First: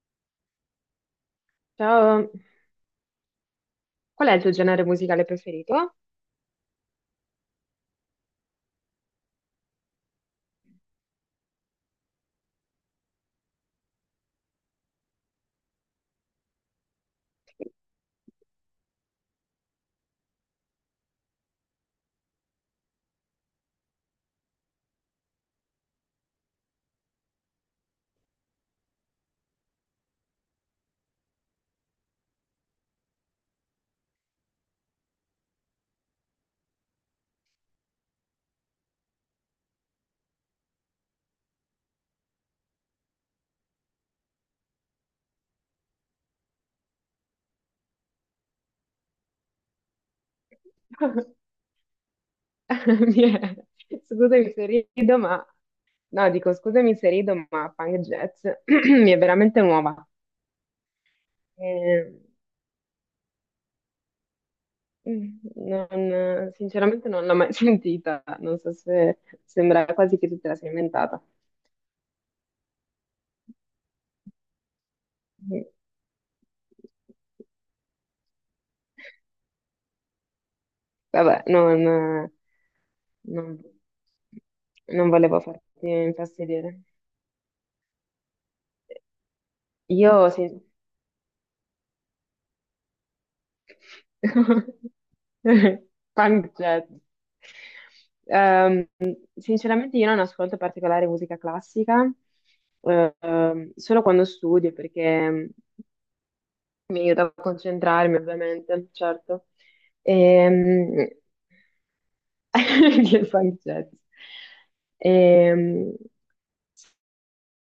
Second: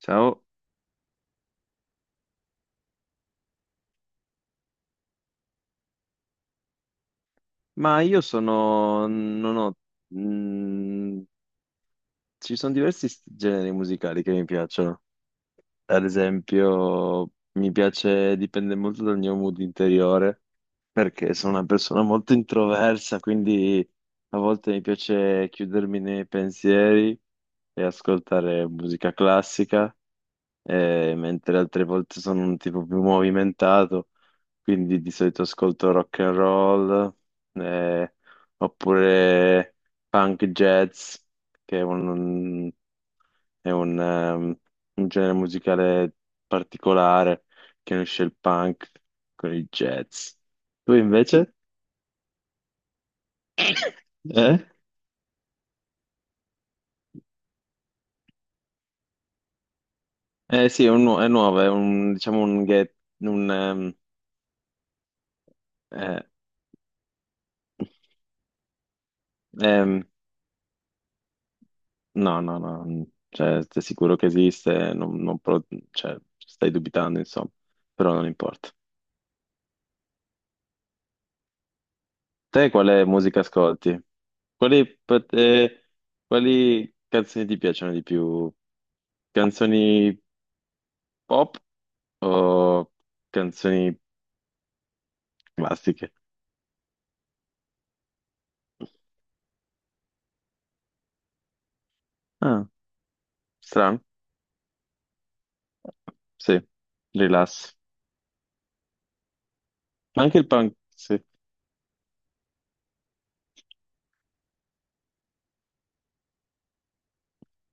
Ciao, Ciao, qual è il tuo genere musicale preferito? ma io sono, non ho, mm, ci sono diversi generi musicali che mi piacciono. Ad esempio, mi piace, dipende molto dal mio mood interiore, perché sono una persona molto introversa, quindi a volte mi piace chiudermi nei pensieri e ascoltare musica classica. Mentre altre volte sono un tipo più movimentato, quindi di solito ascolto rock and roll, eh, oppure punk jazz, che è un un genere musicale particolare che unisce il punk con il jazz. Tu invece? Mi è- Scusami Eh? se rido, ma no, dico scusami se rido, ma punk jazz mi è veramente nuova. Eh sì, è, è nuovo, è un, Ehm, diciamo un, get, un eh, Sinceramente non l'ho mai sentita, non so se sembra ehm, quasi che tu te la sia inventata. No, no, no, cioè, sei sicuro che esiste, non Mm, pro- cioè, stai dubitando, insomma, però non importa. Vabbè, Te quale musica non- ascolti? Quali, non per volevo te- farti infastidire. quali canzoni ti piacciono di più? Io, Canzoni sin- pop o canzoni classiche? Pancetta. Ehm, Sinceramente io non ascolto particolare musica classica, Ah, strano, solo quando studio, perché sì, mi aiuta a rilass. concentrarmi, ovviamente, certo. Ma anche il punk, Ehm, sì. Gli funk jazz. Ehm,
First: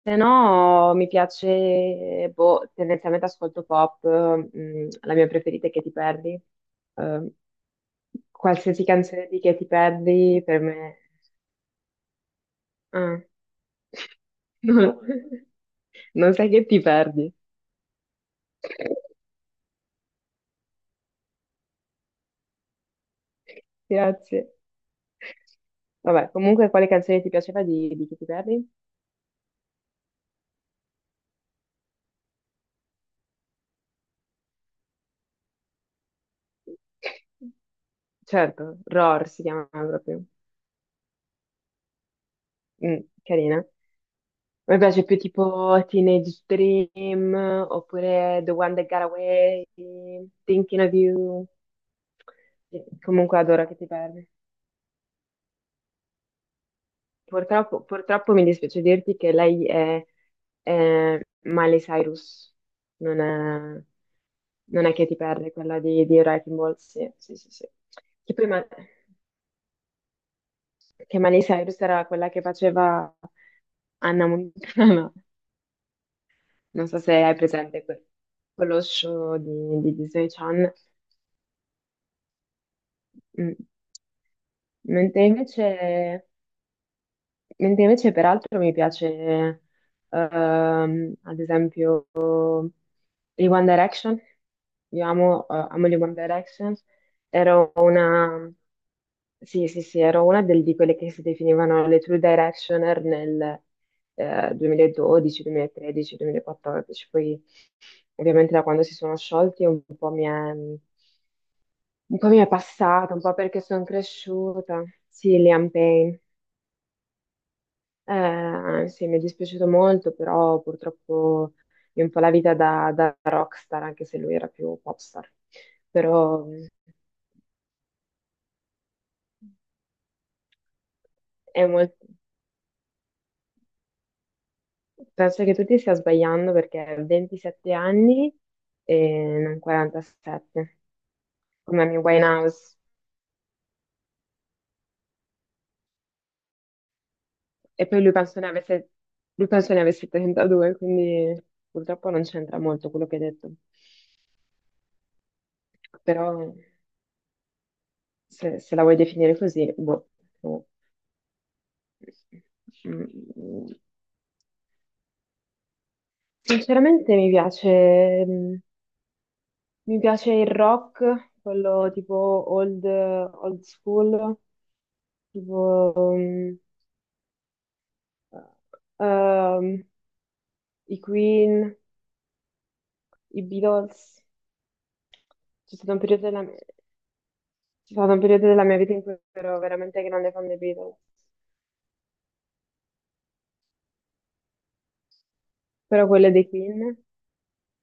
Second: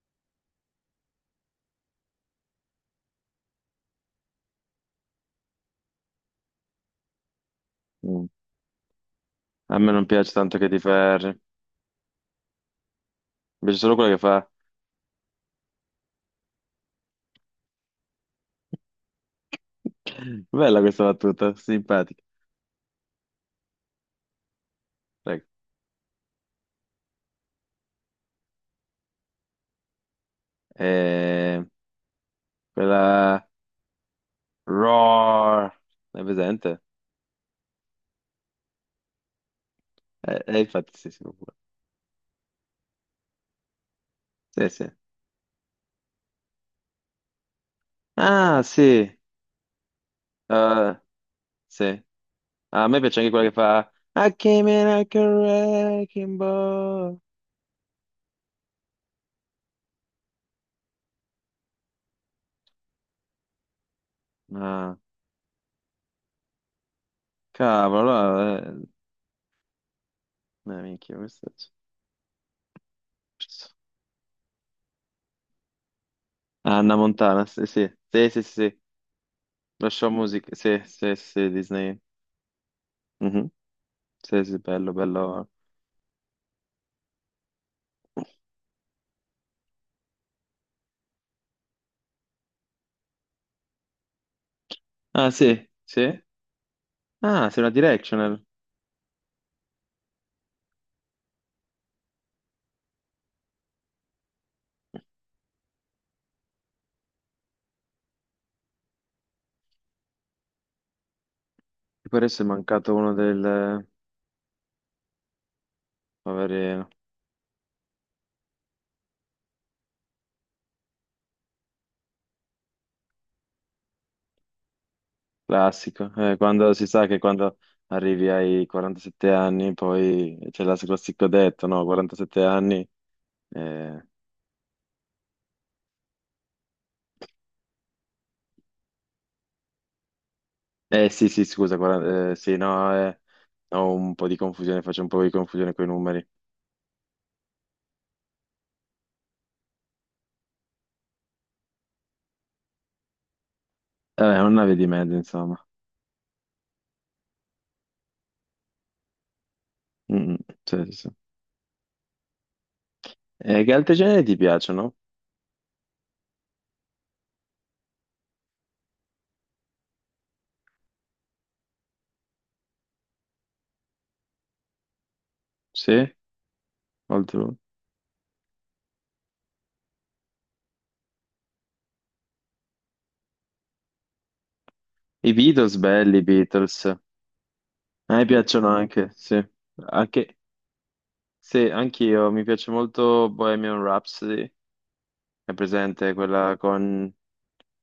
Se no, mi piace, boh, tendenzialmente ascolto pop, la mia preferita è Che ti perdi. Ehm, Mm. Qualsiasi canzone di Che ti A me non piace perdi, tanto per che ti me. ferri, Ah. invece solo quella che fa... No, non sai che ti perdi. Bella questa battuta, simpatica. Grazie. Prego. Vabbè, comunque, quale canzone ti piaceva di Che ti perdi? Eh, quella Roar, è presente? Certo, Roar si chiama proprio. Eh, infatti sì, sì, pure. Mm, carina. Sì, Mi sì. piace più tipo Teenage Dream oppure The Ah, One That Got sì. Away, Thinking of Eh, You. sì. Sì, Ah, a me piace anche comunque quella che adoro che ti fa parli. I came in like a wrecking ball. Purtroppo, mi dispiace dirti che lei è Miley Cyrus, non è, non è Ah, Katy Perry, quella di Wrecking Ball. Sì, sì, sì, sì. cavolo, Che poi, allora, eh, minchia, che Miley questo c'è. Cyrus era quella che faceva Anna Montana. Non Anna so se hai Montana, sì, presente sì, sì, sì, sì, sì. quello show di, Lo di show Disney music, Channel. sì, sì, sì, Disney. Mhm. Mm. Sì, sì, bello, Mentre bello. invece Mentre invece peraltro mi piace, ad esempio, i One Direction. Io Ah, amo, eh, sì, amo gli One sì. Direction. Ah, sei una Ero directional. una, sì, sì, sì, di quelle che si definivano le True Directioner nel 2012, 2013, 2014. Poi ovviamente da quando si sono sciolti un po' mi è, un Mi pare po' mi sia è mancato uno passata, un po' perché sono del cresciuta. Sì, Liam Payne. poverino, Sì, mi è dispiaciuto molto, però purtroppo è un po' la vita da rockstar, anche se lui era più popstar. classico. Però Quando si sa che quando arrivi ai 47 anni poi c'è la classico è detto, no, molto. 47 anni, eh, Penso che tu ti stia sbagliando perché ha 27 anni e non 47, sì sì scusa, come Amy 40 sì Winehouse. no, ho un po' di confusione, faccio un po' di confusione con i numeri, E poi lui penso ne avesse 32, quindi purtroppo non c'entra molto quello che hai detto. È una via di mezzo insomma. Però se la vuoi definire così, boh, Mm, mm, no. sì, sì, sì. E che Mm, altri generi ti piacciono? Sinceramente mi piace, mi piace il rock, quello tipo old school, tipo Sì, oltre... ehm, i Queen, i Beatles. I C'è Beatles stato un belli, i periodo della, c'è Beatles, a stato un me periodo della piacciono mia vita in anche, cui sì. ero veramente grande Anche, fan dei Beatles, sì, anch'io, mi piace molto Bohemian Rhapsody, è però presente quello è dei quella Queen con...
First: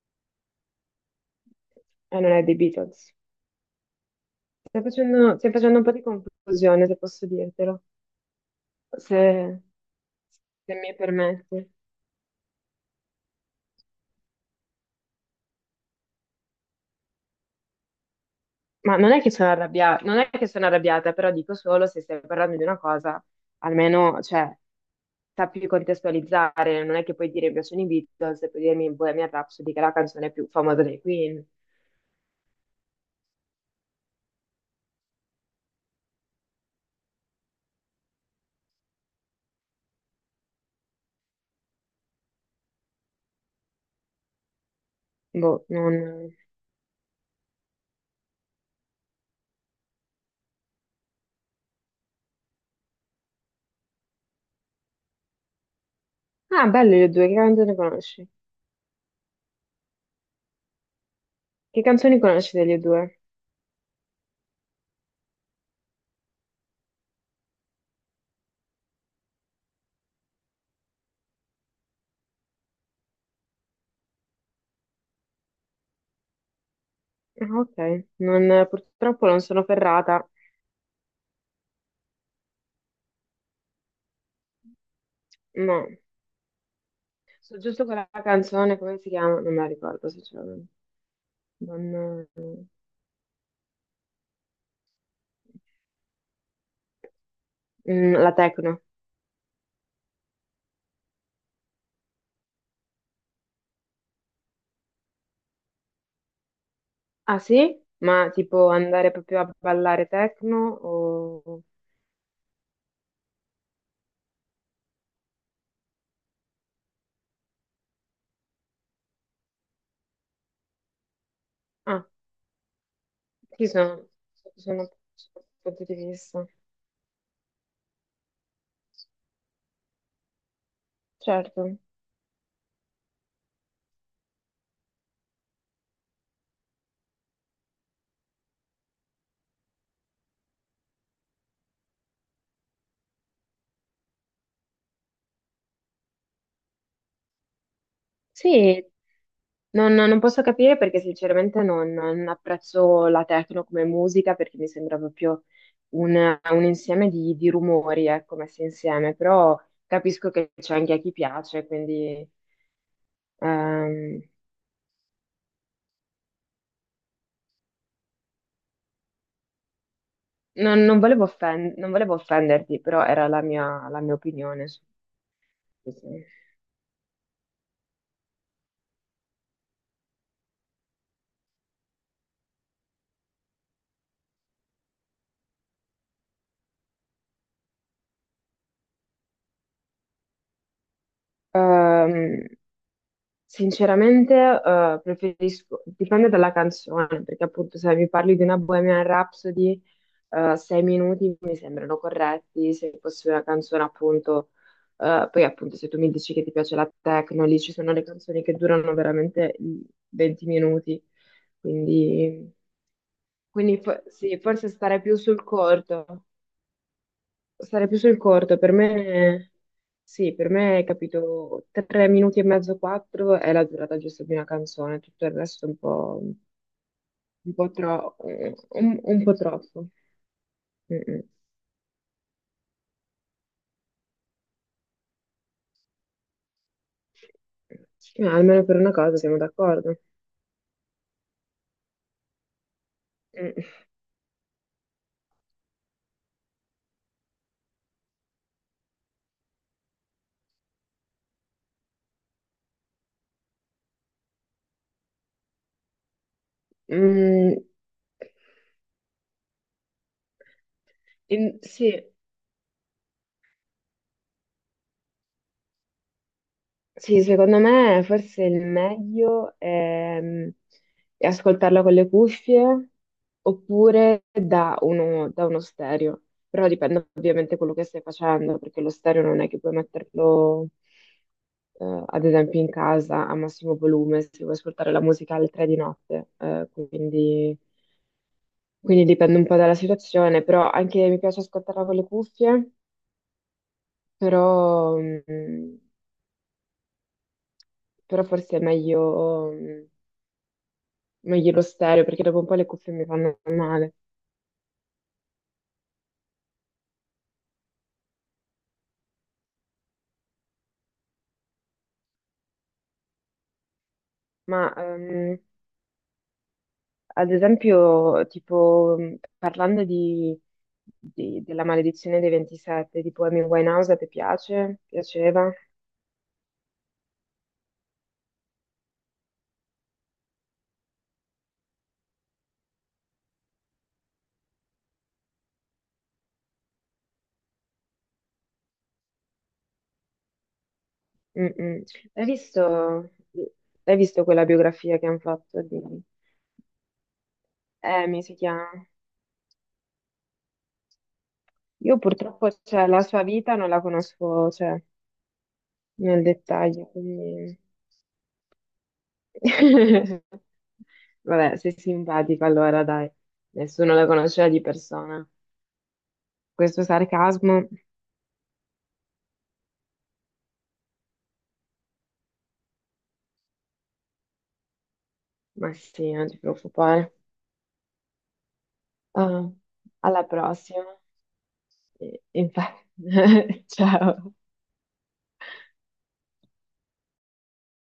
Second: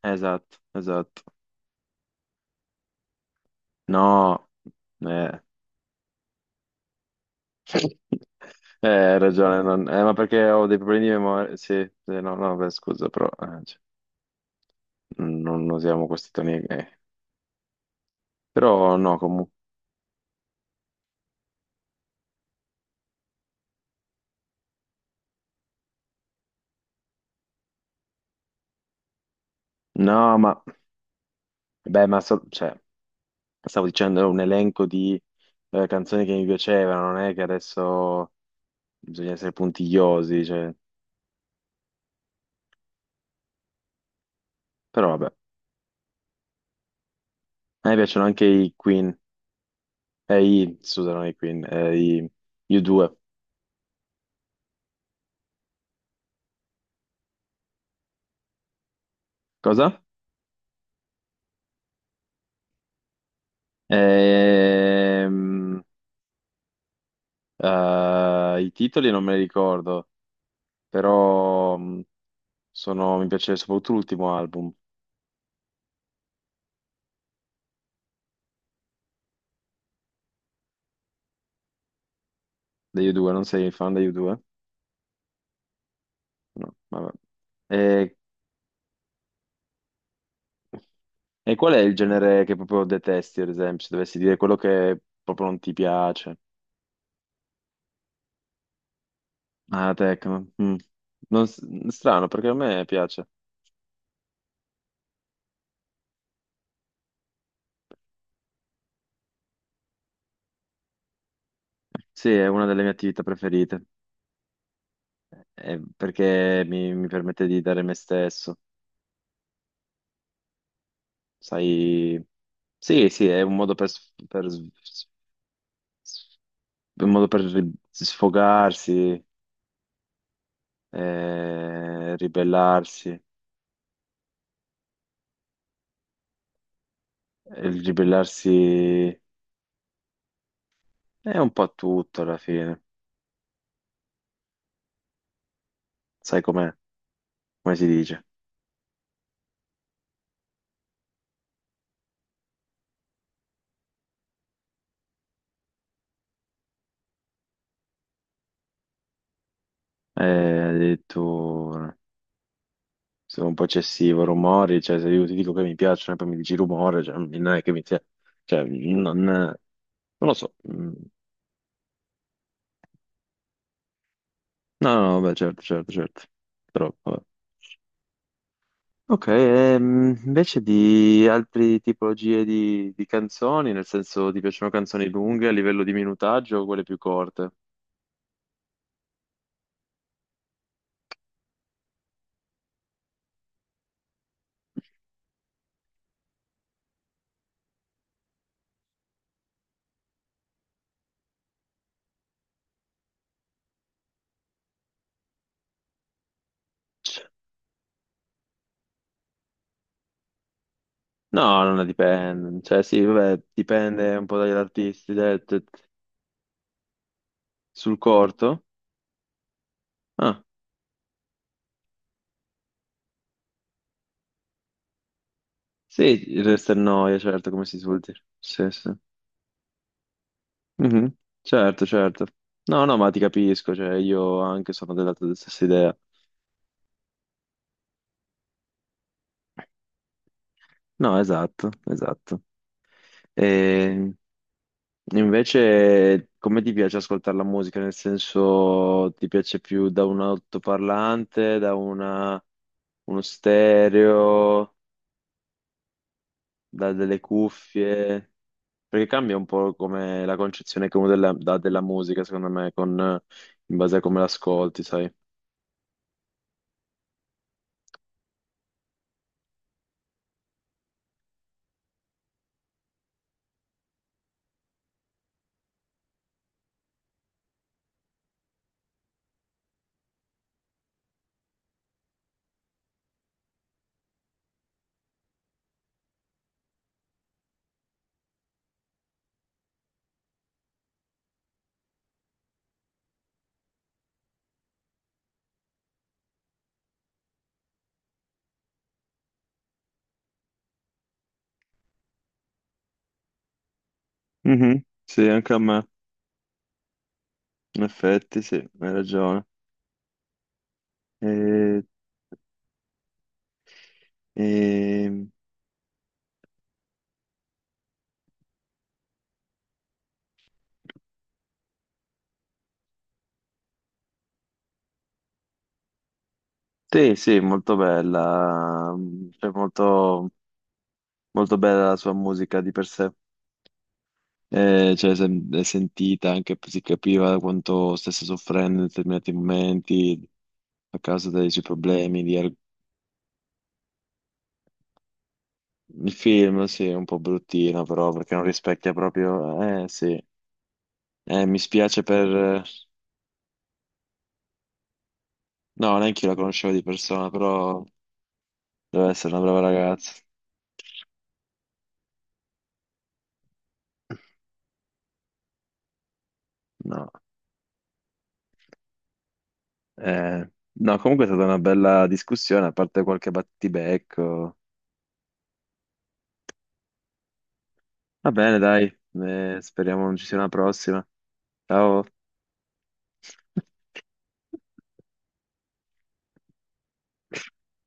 Esatto, esatto. e non è dei Beatles. No, Stai facendo, eh, stai facendo un po' di confusione, se posso dirtelo. Hai ragione, Se... ma perché ho se dei mi problemi di memoria, permetti. sì, sì, no, no, beh, scusa, però cioè, non usiamo questi toni, eh. Però Ma non no, è che sono comunque, arrabbiata, non è che sono arrabbiata, però dico solo se stai parlando di una cosa, almeno, cioè, sappi contestualizzare, non è che puoi dire mi piacciono i Beatles e puoi dirmi Bohemian Rhapsody, che è la canzone no, più ma, famosa dei Queen. beh, cioè, stavo dicendo, è un elenco di canzoni che mi piacevano, non è che adesso bisogna essere puntigliosi, cioè, però vabbè. Boh, non. A me piacciono anche i Queen. Ehi, scusami, Queen, ehi, you due. Ah, belle le due, che canzoni conosci? Cosa? Che canzoni conosci delle due? Ehm, I titoli non me li ricordo, però mi piace soprattutto l'ultimo album Ah, ok, non, purtroppo non sono ferrata, degli U2, non sei fan degli U2? no. No, vabbè. So giusto quella E, canzone, come si chiama? Non me la ricordo, sinceramente. e qual è il Non. genere che proprio detesti, ad esempio, se dovessi dire quello che proprio non ti piace? La Tecno. Ah, techno. Mm. Non s- strano, perché a me piace. Ah sì? Ma tipo andare proprio a ballare techno o. Sì, è una delle mie attività preferite. Perché mi permette di dare me stesso, Ah, sai? Sì, sì, è un sì, modo per, sono, per sono sono punti di s- vista. un modo per sfogarsi, Certo. Ribellarsi. E il ribellarsi è un po' tutto alla fine, sai com'è? Come si dice? Sì, non posso capire perché sinceramente non apprezzo la techno come musica perché mi sembra proprio un, un insieme di rumori, ecco, messi insieme, però capisco che Eh, c'è anche a chi piace, addirittura quindi sono un po' ehm, eccessivo, rumori, cioè se io ti dico che mi piacciono e poi mi dici rumore, cioè, non è che mi sia... Cioè, non lo so, non, non volevo offen- non volevo offenderti, però era la mia opinione. Su- no, no, beh, certo, sì, certo, sì. certo. Troppo. Eh. Ok, invece di altre tipologie di canzoni, nel senso ti piacciono canzoni lunghe a livello di minutaggio o quelle più corte? Ehm, Sinceramente, preferisco, dipende dalla canzone, perché appunto se mi parli di una Bohemian Rhapsody, 6 minuti mi sembrano corretti, se fosse una canzone appunto, poi appunto se tu mi dici che ti piace la techno, lì ci sono le canzoni che durano veramente i 20 minuti, No, non quindi, dipende. Cioè, sì, vabbè, dipende un po' sì, dagli forse stare artisti. più Dai, sul corto. Sarei sul più sul corto, corto? per me sì, Ah, per me capito, 3 minuti e mezzo, quattro è la durata giusta di una canzone, tutto il resto è un po', sì, resta il noia, certo, un come po', si suol tro- dire. Sì, sì. un po' troppo. Mm, Mhm, mm. certo, certo. No, no, ma ti capisco, cioè, io anche sono della tua stessa idea. Almeno per una cosa siamo d'accordo. No, esatto, esatto. Mm, Ehm, Invece, come ti piace ascoltare la musica? Nel senso, ti piace più da un altoparlante, uno stereo, da delle mm. cuffie? Perché cambia un po' come la concezione dà della Sì, musica, secondo me, in base a come l'ascolti, sai? sì, secondo me forse il meglio è ascoltarla con le cuffie oppure da uno stereo. Però dipende ovviamente quello che stai facendo, perché lo stereo non è che puoi metterlo, ad esempio, in casa a massimo volume se vuoi ascoltare la musica alle 3 di notte. Quindi dipende un po' dalla situazione, però anche mi piace ascoltarla con le cuffie, però, mm, però forse è meglio. Meglio lo stereo perché dopo un po' le cuffie mi fanno male. Mhm, sì, anche a me, in effetti, sì, hai ragione. E, Ma e- ad esempio, tipo, parlando di, della maledizione dei 27, tipo Amy Winehouse, ti piace? Piaceva? Sì, sì, molto bella, cioè molto bella la sua musica di per sé, cioè è sentita, anche si capiva quanto stesse soffrendo in determinati momenti a causa dei suoi Mm-mm. problemi. Hai visto, hai visto quella biografia che hanno fatto di Il film, sì, è un po' bruttino però Amy, perché si non chiama? rispecchia proprio... Eh sì, eh, mi Io spiace purtroppo, per... cioè, la sua vita non la conosco, cioè, No, nel neanche io la conoscevo di dettaglio, persona, quindi. però deve essere una brava ragazza. Vabbè, sei simpatico allora, dai. Nessuno la conosceva di persona. Questo No, sarcasmo, eh, no, comunque è stata una bella discussione, a parte qualche battibecco. ma sì, non ti preoccupare. Va bene, dai, Ah, speriamo non alla ci sia una prossima. prossima. Ciao. Infatti, ciao.